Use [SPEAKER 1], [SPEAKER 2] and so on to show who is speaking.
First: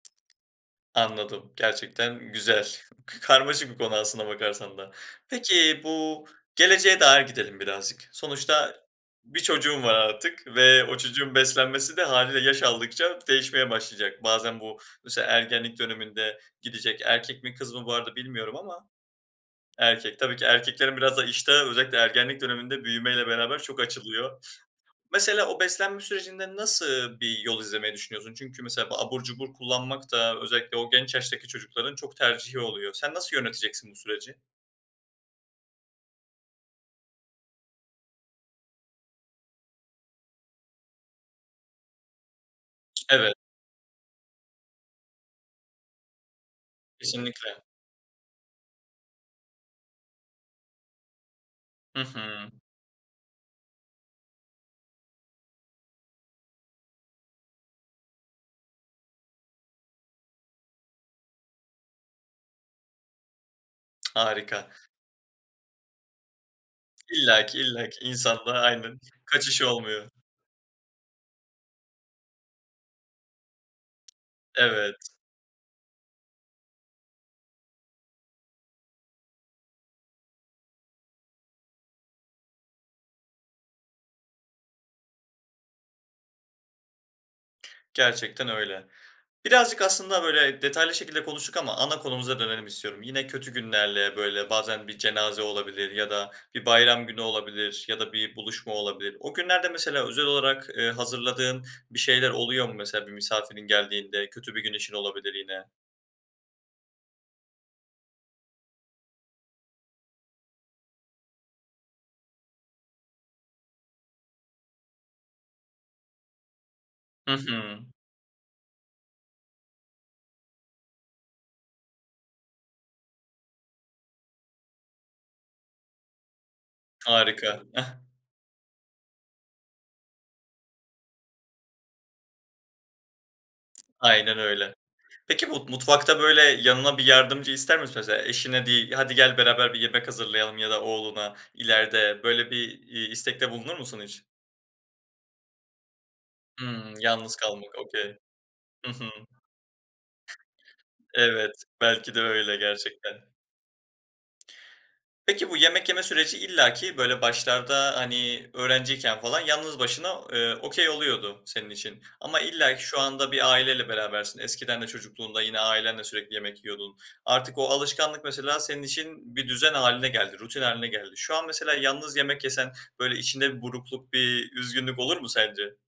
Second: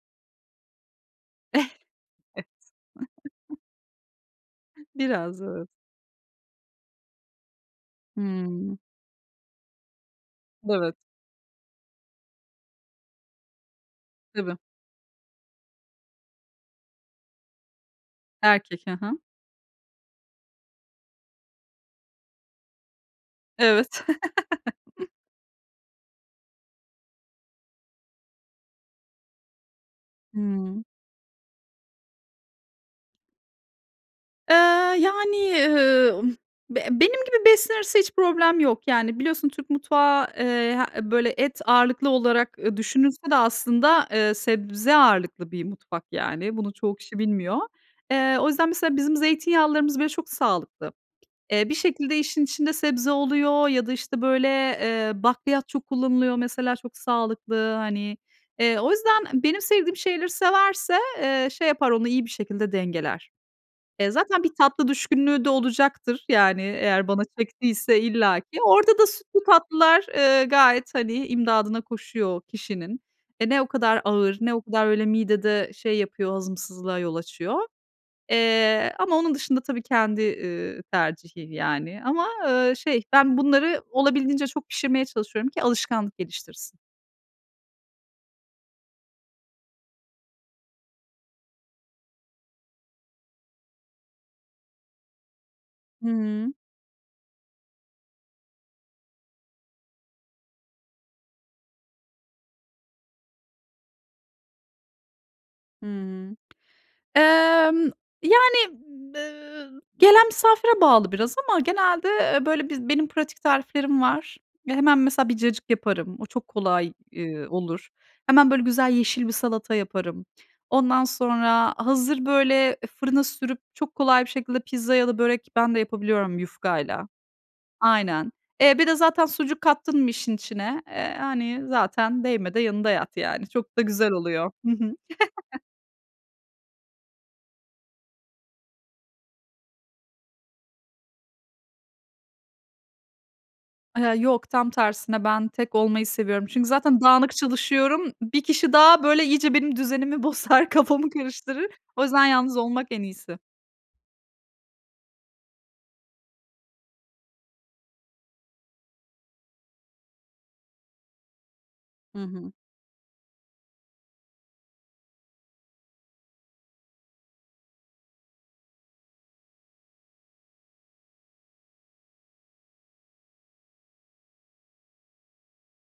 [SPEAKER 1] Anladım, gerçekten güzel. Karmaşık bir konu aslına bakarsan da.
[SPEAKER 2] Biraz. Evet.
[SPEAKER 1] Peki, bu geleceğe dair gidelim birazcık.
[SPEAKER 2] Hıı.
[SPEAKER 1] Sonuçta bir çocuğun var artık ve
[SPEAKER 2] Evet.
[SPEAKER 1] o çocuğun beslenmesi de hâliyle yaş aldıkça değişmeye başlayacak.
[SPEAKER 2] Tabii.
[SPEAKER 1] Bazen bu, mesela ergenlik döneminde gidecek erkek mi, kız mı bu arada bilmiyorum
[SPEAKER 2] Erkek,
[SPEAKER 1] ama
[SPEAKER 2] hı hı.
[SPEAKER 1] Erkek. Tabii ki erkeklerin biraz da iştahı özellikle ergenlik döneminde büyümeyle beraber çok
[SPEAKER 2] Evet.
[SPEAKER 1] açılıyor. Mesela, o beslenme sürecinde nasıl bir yol izlemeyi düşünüyorsun? Çünkü mesela bu abur cubur kullanmak da özellikle
[SPEAKER 2] Hıı.
[SPEAKER 1] o genç yaştaki çocukların çok tercihi oluyor. Sen nasıl yöneteceksin bu süreci?
[SPEAKER 2] Eee, yani, ııı, be benim gibi beslenirse hiç problem yok. Yani, biliyorsun Türk mutfağı, eee, h böyle, et ağırlıklı olarak, ııı, düşünülse
[SPEAKER 1] Evet.
[SPEAKER 2] de aslında, ııı, sebze ağırlıklı bir mutfak, yani. Bunu çoğu kişi bilmiyor.
[SPEAKER 1] Kesinlikle.
[SPEAKER 2] Eee, o yüzden, mesela, bizim zeytinyağlılarımız bile çok sağlıklı. Eee, bir
[SPEAKER 1] Hı
[SPEAKER 2] şekilde işin
[SPEAKER 1] hı.
[SPEAKER 2] içinde sebze oluyor ya da, işte, böyle, eee, bakliyat çok kullanılıyor mesela çok sağlıklı, hani. Eee, o yüzden benim sevdiğim şeyleri severse, eee, şey yapar, onu iyi bir şekilde dengeler. E, zaten bir
[SPEAKER 1] Harika.
[SPEAKER 2] tatlı düşkünlüğü de olacaktır, yani, eğer bana
[SPEAKER 1] İllaki,
[SPEAKER 2] çektiyse,
[SPEAKER 1] illaki insanda
[SPEAKER 2] illaki. Orada
[SPEAKER 1] Aynen,
[SPEAKER 2] da sütlü
[SPEAKER 1] kaçış
[SPEAKER 2] tatlılar,
[SPEAKER 1] olmuyor.
[SPEAKER 2] ııı, gayet, hani, imdadına koşuyor kişinin. E, ne o kadar ağır, ne o kadar öyle
[SPEAKER 1] Evet.
[SPEAKER 2] midede şey yapıyor, hazımsızlığa yol açıyor. Eee, ama onun dışında tabii kendi, ııı, tercihi, yani. Ama, ııı, şey ben bunları olabildiğince çok pişirmeye çalışıyorum ki alışkanlık geliştirsin.
[SPEAKER 1] Gerçekten öyle. Birazcık aslında, böyle, detaylı şekilde konuştuk ama ana konumuza dönelim istiyorum. Yine kötü günlerle, böyle, bazen bir cenaze olabilir ya da
[SPEAKER 2] Hıı.
[SPEAKER 1] bir bayram günü olabilir ya da bir buluşma olabilir. O günlerde, mesela, özel olarak, ııı, hazırladığın bir şeyler oluyor mu? Mesela, bir misafirin geldiğinde kötü bir gün için olabilir yine.
[SPEAKER 2] Hmm. Emm, yani, ııı, gelen misafire bağlı biraz ama genelde, ııı, böyle, bi benim pratik tariflerim var. Ve hemen, mesela, bir cacık yaparım, o çok kolay,
[SPEAKER 1] Hı
[SPEAKER 2] ııı,
[SPEAKER 1] hı.
[SPEAKER 2] olur. Hemen, böyle, güzel yeşil bir salata yaparım. Ondan sonra hazır, böyle, fırına sürüp çok kolay bir şekilde pizza ya da börek; ben de yapabiliyorum yufkayla
[SPEAKER 1] Harika, eh.
[SPEAKER 2] Aynen. Eee, bir de zaten sucuk kattın mı işin içine? Eee, hani, zaten değme de yanında yat, yani. Çok da güzel
[SPEAKER 1] Aynen
[SPEAKER 2] oluyor Hı
[SPEAKER 1] öyle.
[SPEAKER 2] hı.
[SPEAKER 1] Peki, bu mutfakta, böyle, yanına bir yardımcı ister misin? Mesela eşine deyip, "Hadi gel, beraber bir yemek hazırlayalım." ya da oğluna ileride, böyle, bir, iii, istekte bulunur musun
[SPEAKER 2] Aaa,
[SPEAKER 1] hiç?
[SPEAKER 2] yok tam tersine ben tek olmayı seviyorum. Çünkü
[SPEAKER 1] Hımm,
[SPEAKER 2] zaten dağınık
[SPEAKER 1] yalnız kalmak
[SPEAKER 2] çalışıyorum.
[SPEAKER 1] okey.
[SPEAKER 2] 1 kişi
[SPEAKER 1] Hı
[SPEAKER 2] daha,
[SPEAKER 1] hı.
[SPEAKER 2] böyle, iyice benim düzenimi bozar, kafamı
[SPEAKER 1] Evet.
[SPEAKER 2] karıştırır. O
[SPEAKER 1] Belki de
[SPEAKER 2] yüzden
[SPEAKER 1] öyle
[SPEAKER 2] yalnız olmak en
[SPEAKER 1] gerçekten.
[SPEAKER 2] iyisi.
[SPEAKER 1] Peki, bu yemek yeme süreci illaki, böyle, başlarda, hani, öğrenciyken falan yalnız başına, ııı, okay oluyordu senin için
[SPEAKER 2] Hı
[SPEAKER 1] ama
[SPEAKER 2] hı.
[SPEAKER 1] illaki şu anda bir aileyle berabersin. Eskiden de çocukluğunda yine ailenle sürekli yemek yiyordun. Artık o alışkanlık mesela senin için bir düzen hâline geldi, rutin hâline geldi. Şu an mesela yalnız yemek yesen, böyle, içinde bir burukluk, bir üzgünlük olur mu sence?